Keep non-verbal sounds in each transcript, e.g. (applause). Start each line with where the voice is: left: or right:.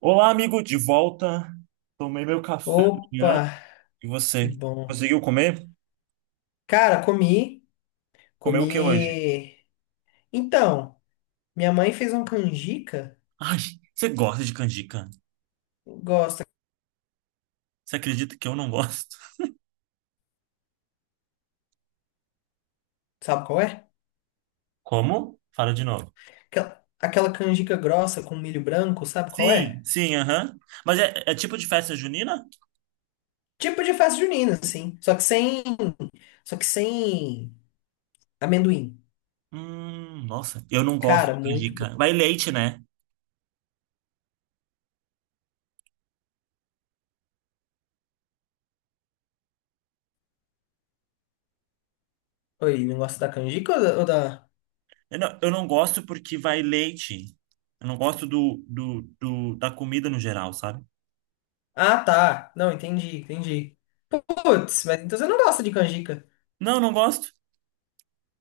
right: Olá, amigo, de volta. Tomei meu café da
left: Opa,
right: manhã. E
left: que
right: você?
left: bom.
right: Conseguiu comer?
left: Cara, comi,
right: Comeu o que hoje?
left: comi. Então, minha mãe fez uma canjica,
right: Ai, você gosta de canjica?
left: gosta,
right: Você acredita que eu não gosto?
left: sabe qual é?
right: Como? Fala de novo.
left: Aquela, aquela canjica grossa com milho branco, sabe qual
right: Sim,
left: é?
right: sim, aham. Mas é tipo de festa junina?
left: Tipo de festa junina, assim, só que sem amendoim.
right: Nossa, eu não gosto
left: Cara,
right: de
left: muito bom.
right: canjica. Vai leite, né?
left: Oi, não gosta da canjica ou da-
right: Eu não gosto porque vai leite. Eu não gosto da comida no geral, sabe?
left: Ah, tá. Não, entendi, entendi. Putz, mas então você não gosta de canjica.
right: Não, não gosto.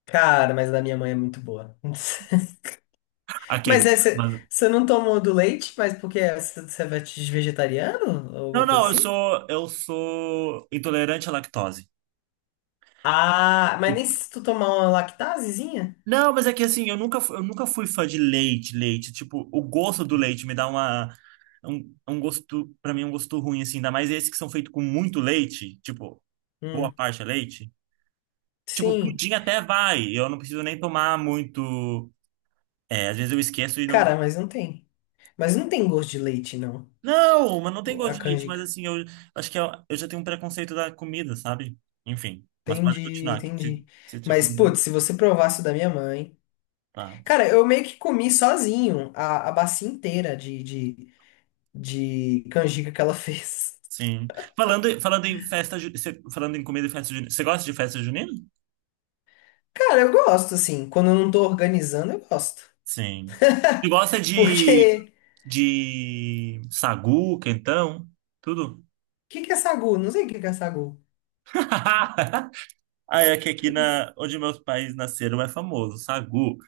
left: Cara, mas a da minha mãe é muito boa. (laughs) Mas
right: Aquele.
left: é, você
right: Mas,
left: você não tomou do leite, mas porque é você é vegetariano ou
right: não,
left: alguma coisa
right: não, eu
left: assim?
right: sou, eu sou intolerante à lactose.
left: Ah, mas
right: E-
left: nem se tu tomar uma lactasezinha?
right: Não, mas é que assim, eu nunca fui fã de leite, leite. Tipo, o gosto do leite me dá um gosto, pra mim, é um gosto ruim, assim. Ainda mais esses que são feitos com muito leite, tipo, boa
left: Hum,
right: parte é leite. Tipo,
left: sim.
right: pudim até vai, eu não preciso nem tomar muito. É, às vezes eu esqueço e não.
left: Cara, mas não tem. Mas não tem gosto de leite, não.
right: Não, mas não tem
left: A
right: gosto de leite, mas
left: canjica.
right: assim, eu acho que eu já tenho um preconceito da comida, sabe? Enfim, mas pode
left: Entendi,
right: continuar, que se,
left: entendi.
right: se tinha
left: Mas,
right: comido.
left: putz, se você provasse o da minha mãe.
right: Tá.
left: Cara, eu meio que comi sozinho a bacia inteira de canjica que ela (laughs) fez.
right: Sim. Falando em comida e festa junina, você gosta de festa junina?
left: Cara, eu gosto, assim. Quando eu não tô organizando, eu gosto.
right: Sim. Você gosta de,
left: Porque.
right: de sagu, quentão, tudo?
left: Que é sagu? Não sei o que que é sagu.
right: (laughs) Ah, é que aqui, onde meus pais nasceram é famoso, sagu.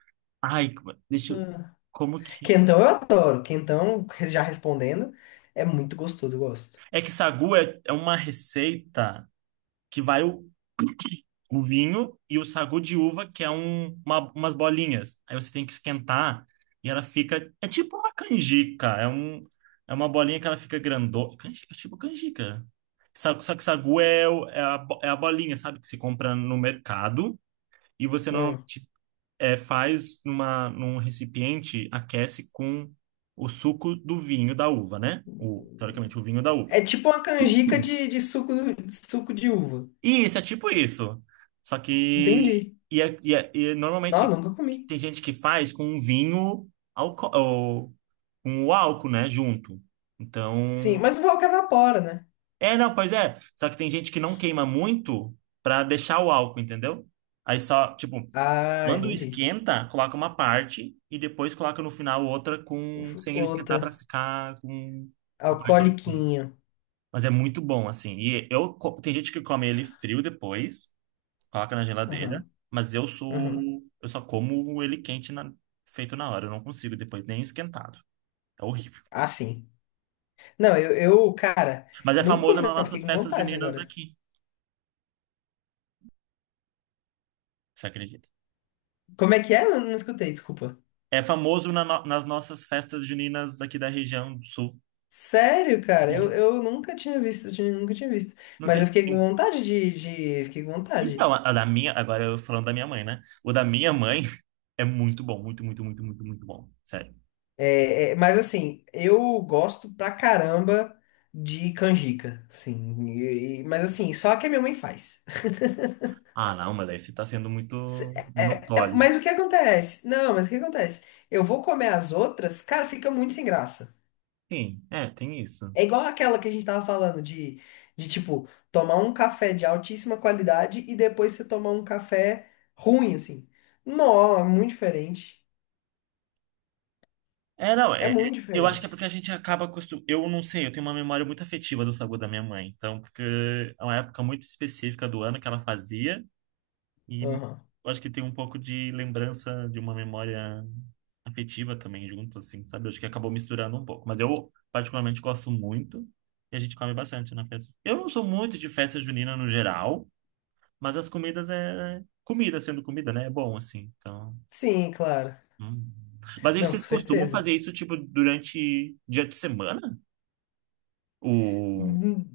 right: Ai, deixa eu,
left: Ah.
right: como que...
left: Quentão eu adoro. Quentão, já respondendo, é muito gostoso, eu gosto.
right: É que sagu é uma receita que vai o vinho e o sagu de uva, que é umas bolinhas. Aí você tem que esquentar e ela fica. É tipo uma canjica. É uma bolinha que ela fica grandona. Canjica, tipo canjica. Só que sagu é a bolinha, sabe? Que se compra no mercado e você
left: Ah.
right: normalmente faz num recipiente, aquece com o suco do vinho da uva, né? Teoricamente, o vinho da uva.
left: É tipo uma canjica de suco, de suco de uva.
right: Isso, é tipo isso. Só que.
left: Entendi.
right: E
left: Não,
right: normalmente
left: eu nunca comi.
right: tem gente que faz com um vinho alco ou, com o álcool, né? Junto. Então.
left: Sim, mas o álcool evapora, né?
right: É, não, pois é. Só que tem gente que não queima muito pra deixar o álcool, entendeu? Aí só, tipo,
left: Ah,
right: quando
left: entendi.
right: esquenta, coloca uma parte e depois coloca no final outra
left: Uf,
right: sem ele esquentar pra
left: outra.
right: ficar com a parte alcoólica.
left: Alcooliquinho.
right: Mas é muito bom, assim. Tem gente que come ele frio depois. Coloca na geladeira,
left: Aham,
right: mas
left: aham.
right: eu só como ele quente, feito na hora, eu não consigo depois nem esquentado. É horrível.
left: Ah, sim. Não, eu, cara,
right: Mas é
left: eu nunca
right: famoso
left: comi,
right: nas
left: não.
right: nossas
left: Fiquei com
right: festas
left: vontade
right: juninas
left: agora.
right: daqui, você acredita?
left: Como é que é? Eu não escutei, desculpa.
right: É famoso na no- nas nossas festas juninas daqui da região do sul.
left: Sério, cara, eu nunca tinha visto, nunca tinha visto.
right: Não
left: Mas
right: sei
left: eu fiquei com
right: se.
left: vontade fiquei com vontade.
right: Então, agora eu falando da minha mãe, né? O da minha mãe (laughs) é muito bom, muito, muito, muito, muito, muito bom. Sério.
left: É, é, mas assim, eu gosto pra caramba de canjica, sim. Mas assim, só que a minha mãe faz.
right: Ah, não, mas aí você tá sendo muito monopólio.
left: Mas o que acontece? Não, mas o que acontece? Eu vou comer as outras, cara, fica muito sem graça.
right: Sim, é, tem isso.
left: É igual aquela que a gente tava falando de tipo, tomar um café de altíssima qualidade e depois você tomar um café ruim, assim. Não, é muito diferente.
right: É, não,
left: É muito
right: eu acho que é
left: diferente.
right: porque a gente acaba acostum... Eu não sei, eu tenho uma memória muito afetiva do sagu da minha mãe. Então, porque é uma época muito específica do ano que ela fazia e
left: Aham.
right: eu acho que tem um pouco de lembrança de uma memória afetiva também junto, assim, sabe? Eu acho que acabou misturando um pouco. Mas eu particularmente gosto muito e a gente come bastante na festa. Eu não sou muito de festa junina no geral, mas as comidas é... Comida sendo comida, né? É bom, assim, então...
left: Sim, claro.
right: Hum. Mas aí
left: Não, com
right: vocês costumam
left: certeza.
right: fazer isso, tipo, durante dia de semana? O...
left: Hum,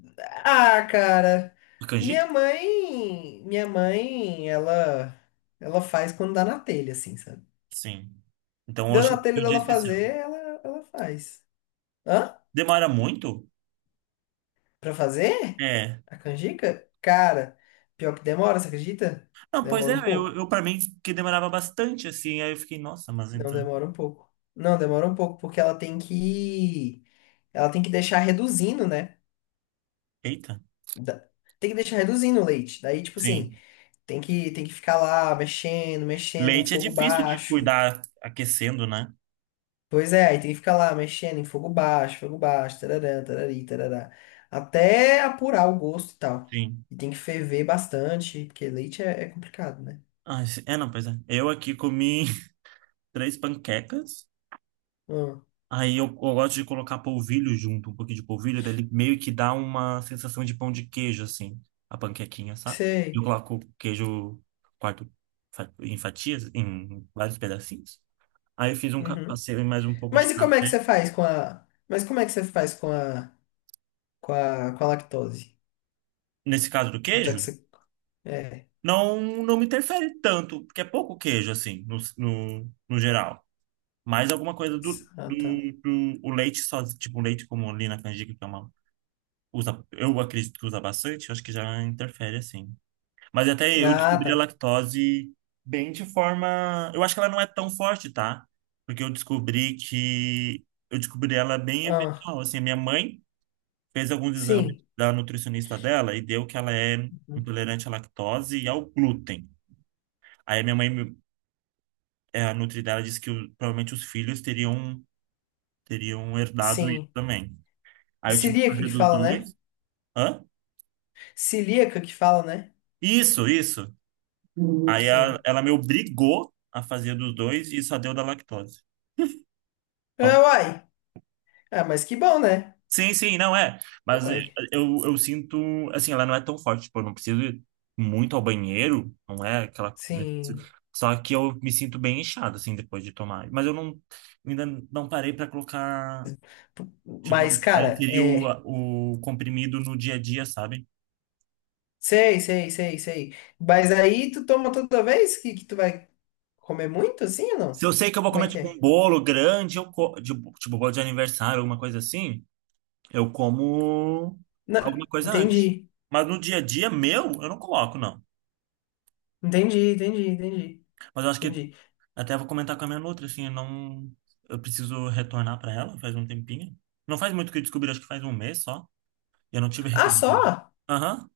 left: Ah, cara.
right: A
left: Minha
right: canjica?
left: mãe, minha mãe, ela faz quando dá na telha, assim, sabe?
right: Sim. Então
left: Deu
right: hoje
left: na
right: é
left: telha
right: um dia
left: dela
right: especial.
left: fazer, ela faz. Hã?
right: Demora muito?
left: Pra fazer?
right: É.
left: A canjica? Cara, pior que demora, você acredita?
right: Não, pois
left: Demora
right: é,
left: um
right: eu,
left: pouco.
right: eu para mim que demorava bastante, assim, aí eu fiquei, nossa, mas
left: Não
right: então.
left: demora um pouco. Não, demora um pouco, porque ela tem que. Ela tem que deixar reduzindo, né?
right: Eita.
left: Da- Tem que deixar reduzindo o leite. Daí, tipo assim,
right: Sim.
left: tem que ficar lá mexendo, mexendo em
right: Leite é
left: fogo
right: difícil de
left: baixo.
right: cuidar aquecendo, né?
left: Pois é, aí tem que ficar lá mexendo em fogo baixo, tararã, tarari, tarará. Até apurar o gosto e tal.
right: Sim.
left: E tem que ferver bastante, porque leite é, é complicado, né?
right: Ah, é, não, pois é. Eu aqui comi (laughs) três panquecas.
left: Hum,
right: Aí eu gosto de colocar polvilho junto, um pouquinho de polvilho, daí ele meio que dá uma sensação de pão de queijo, assim, a panquequinha, sabe? Eu
left: sei.
right: coloco queijo quarto em fatias, em vários pedacinhos. Aí eu
left: Uhum.
right: passei mais um pouco de
left: Mas e como é que
right: café.
left: você faz com a. Mas como é que você faz com a. Com a, com a lactose?
right: Nesse caso do
left: Já que
right: queijo,
left: você. É.
right: não me interfere tanto, porque é pouco queijo, assim, no geral. Mais alguma coisa
left: Ah, tá.
right: do, do o leite só, tipo, o leite como ali na canjica, que é uma, usa, eu acredito que usa bastante, eu acho que já interfere, assim. Mas até eu
left: Ah,
right: descobri a
left: tá.
right: lactose bem de forma. Eu acho que ela não é tão forte, tá? Porque eu descobri que. Eu descobri ela bem
left: Ah,
right: eventual. Assim, a minha mãe fez alguns exames
left: sim.
right: da nutricionista dela e deu que ela é
left: Uhum.
right: intolerante à lactose e ao glúten. Aí a minha mãe, a nutri dela, disse que provavelmente os filhos teriam, herdado isso
left: Sim.
right: também. Aí eu tive que
left: Celíaca
right: fazer
left: que
right: dos
left: fala, né?
right: dois. Hã?
left: Celíaca que fala, né?
right: Isso, isso. Aí
left: Sim.
right: ela me obrigou a fazer dos dois e só deu da lactose.
left: Ah, uai. Ah, mas que bom, né?
right: Sim, sim, não é. Mas
left: Uai.
right: eu sinto, assim, ela não é tão forte, tipo, eu não preciso ir muito ao banheiro, não é aquela, né.
left: Sim.
right: Só que eu me sinto bem inchado, assim, depois de tomar. Mas eu não, ainda não parei pra colocar, tipo,
left: Mas,
right: a
left: cara,
right: inserir
left: é.
right: o comprimido no dia a dia, sabe?
left: Sei, sei, sei, sei. Mas aí tu toma toda vez que tu vai comer muito, assim ou
right: Se
left: não?
right: eu sei que eu vou
left: Como é
right: comer,
left: que
right: tipo, um
left: é?
right: bolo grande, tipo, bolo de aniversário, alguma coisa assim, eu como
left: Não.
right: alguma coisa antes.
left: Entendi.
right: Mas no dia a dia meu, eu não coloco, não.
left: Entendi, entendi, entendi.
right: Mas eu acho que
left: Entendi.
right: até vou comentar com a minha nutra, assim, eu não... Eu preciso retornar para ela, faz um tempinho. Não faz muito que eu descobri, acho que faz um mês só. Eu não tive
left: Ah,
right: retorno dela.
left: só?
right: Aham.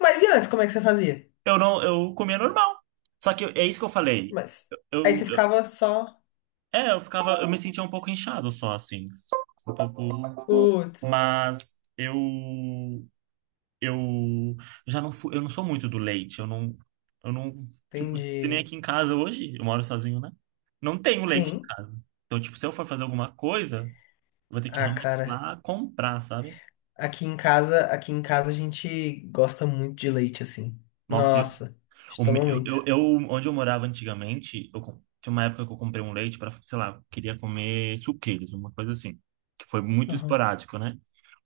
left: Mas e antes, como é que você fazia?
right: Eu não... Eu comia normal. Só que é isso que eu falei.
left: Mas. Aí você
right: Eu-
left: ficava só.
right: É, eu ficava... Eu me sentia um pouco inchado só, assim. Um pouco...
left: Putz,
right: Mas eu... Eu já não fui... Eu não sou muito do leite. Eu não... Tipo, que nem
left: entendi.
right: aqui em casa hoje. Eu moro sozinho, né? Não tenho leite em
left: Sim.
right: casa. Então, tipo, se eu for fazer alguma coisa... Vou ter que
left: Ah,
right: realmente ir
left: cara.
right: lá comprar, sabe?
left: Aqui em casa a gente gosta muito de leite, assim.
right: Nossa, eu,
left: Nossa, a gente
right: o me-
left: toma muito.
right: eu- onde eu morava antigamente, tinha uma época que eu comprei um leite para, sei lá, queria comer suqueiros, uma coisa assim, que foi muito
left: Aham,
right: esporádico, né?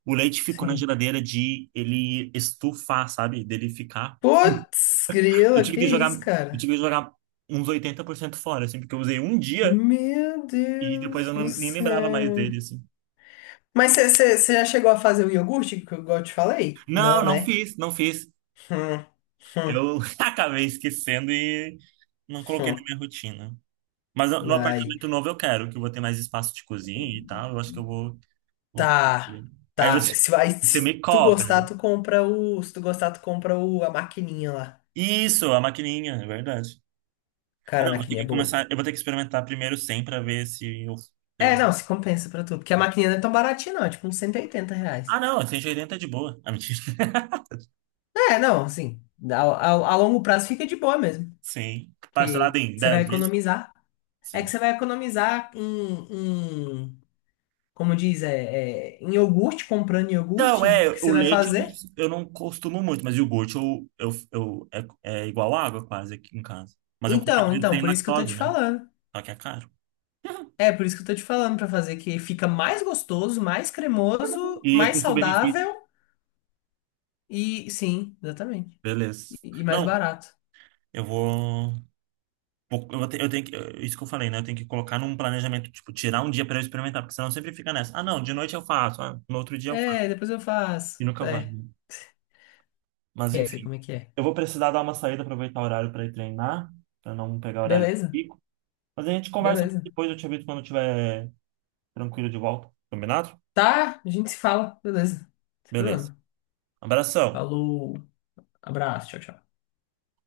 right: O leite ficou na
left: sim.
right: geladeira de ele estufar, sabe? Dele ficar.
left: Putz,
right: Eu
left: grila,
right: tive
left: que
right: que jogar,
left: isso,
right: eu
left: cara?
right: tive que jogar uns 80% fora, assim, porque eu usei um dia
left: Meu
right: e depois
left: Deus
right: eu não,
left: do
right: nem lembrava mais
left: céu.
right: dele, assim.
left: Mas já chegou a fazer o iogurte que eu igual eu te falei?
right: Não,
left: Não,
right: não
left: né?
right: fiz, não fiz.
left: Hum, hum,
right: Eu (laughs) acabei esquecendo e não coloquei na
left: hum.
right: minha rotina. Mas no
left: Ai.
right: apartamento novo eu quero, que eu vou ter mais espaço de cozinha e tal. Eu acho que eu vou.
left: Tá,
right: Aí
left: tá.
right: você,
left: Se vai,
right: você
left: se
right: me
left: tu gostar,
right: cobra.
left: tu compra o. Se tu gostar, tu compra o, a maquininha lá.
right: Isso, a maquininha, é verdade. É,
left: Cara, a
right: não, eu vou ter
left: maquininha é
right: que
left: boa.
right: começar. Eu vou ter que experimentar primeiro 100 pra ver se eu.
left: É, não, se compensa pra tu. Porque a maquininha não é tão baratinha, não. É tipo uns 180 reais.
right: Ah, não, 180 é de boa. Ah, mentira. (laughs)
left: É, não, assim. A longo prazo fica de boa mesmo.
right: Sim.
left: Porque
right: Parcelado em
left: você vai
right: 10 vezes?
left: economizar. É que
right: Sim.
left: você vai economizar como diz, é, é, em iogurte, comprando
right: Então,
left: iogurte,
right: é,
left: porque
right: o
left: você vai
right: leite eu não,
left: fazer.
right: eu não costumo muito, mas o iogurte é igual água quase aqui em casa. Mas eu compro
left: Então,
right: aquele
left: então,
right: sem
left: por isso que eu tô
right: lactose,
left: te
right: né?
left: falando.
right: Só que é caro. (laughs)
left: É, por isso que eu tô te falando pra fazer, que fica mais gostoso, mais cremoso,
right: E é
left: mais
right: custo-benefício.
left: saudável e sim, exatamente.
right: Beleza.
left: E mais
right: Não,
left: barato.
right: eu eu tenho que. Isso que eu falei, né? Eu tenho que colocar num planejamento, tipo, tirar um dia para eu experimentar, porque senão sempre fica nessa. Ah, não, de noite eu faço, ah, no outro dia eu faço.
left: É, depois eu faço.
right: E nunca vai.
left: É,
right: né? Mas
left: é, sei
right: enfim.
left: como é que é.
right: Eu vou precisar dar uma saída, aproveitar o horário para ir treinar, para não pegar o horário de
left: Beleza,
right: pico. Mas a gente conversa mais
left: beleza.
right: depois, eu te aviso quando eu estiver tranquilo de volta. Combinado?
left: Tá, a gente se fala, beleza. Sem
right: Beleza.
left: problema.
right: Abração.
left: Falou, abraço, tchau, tchau.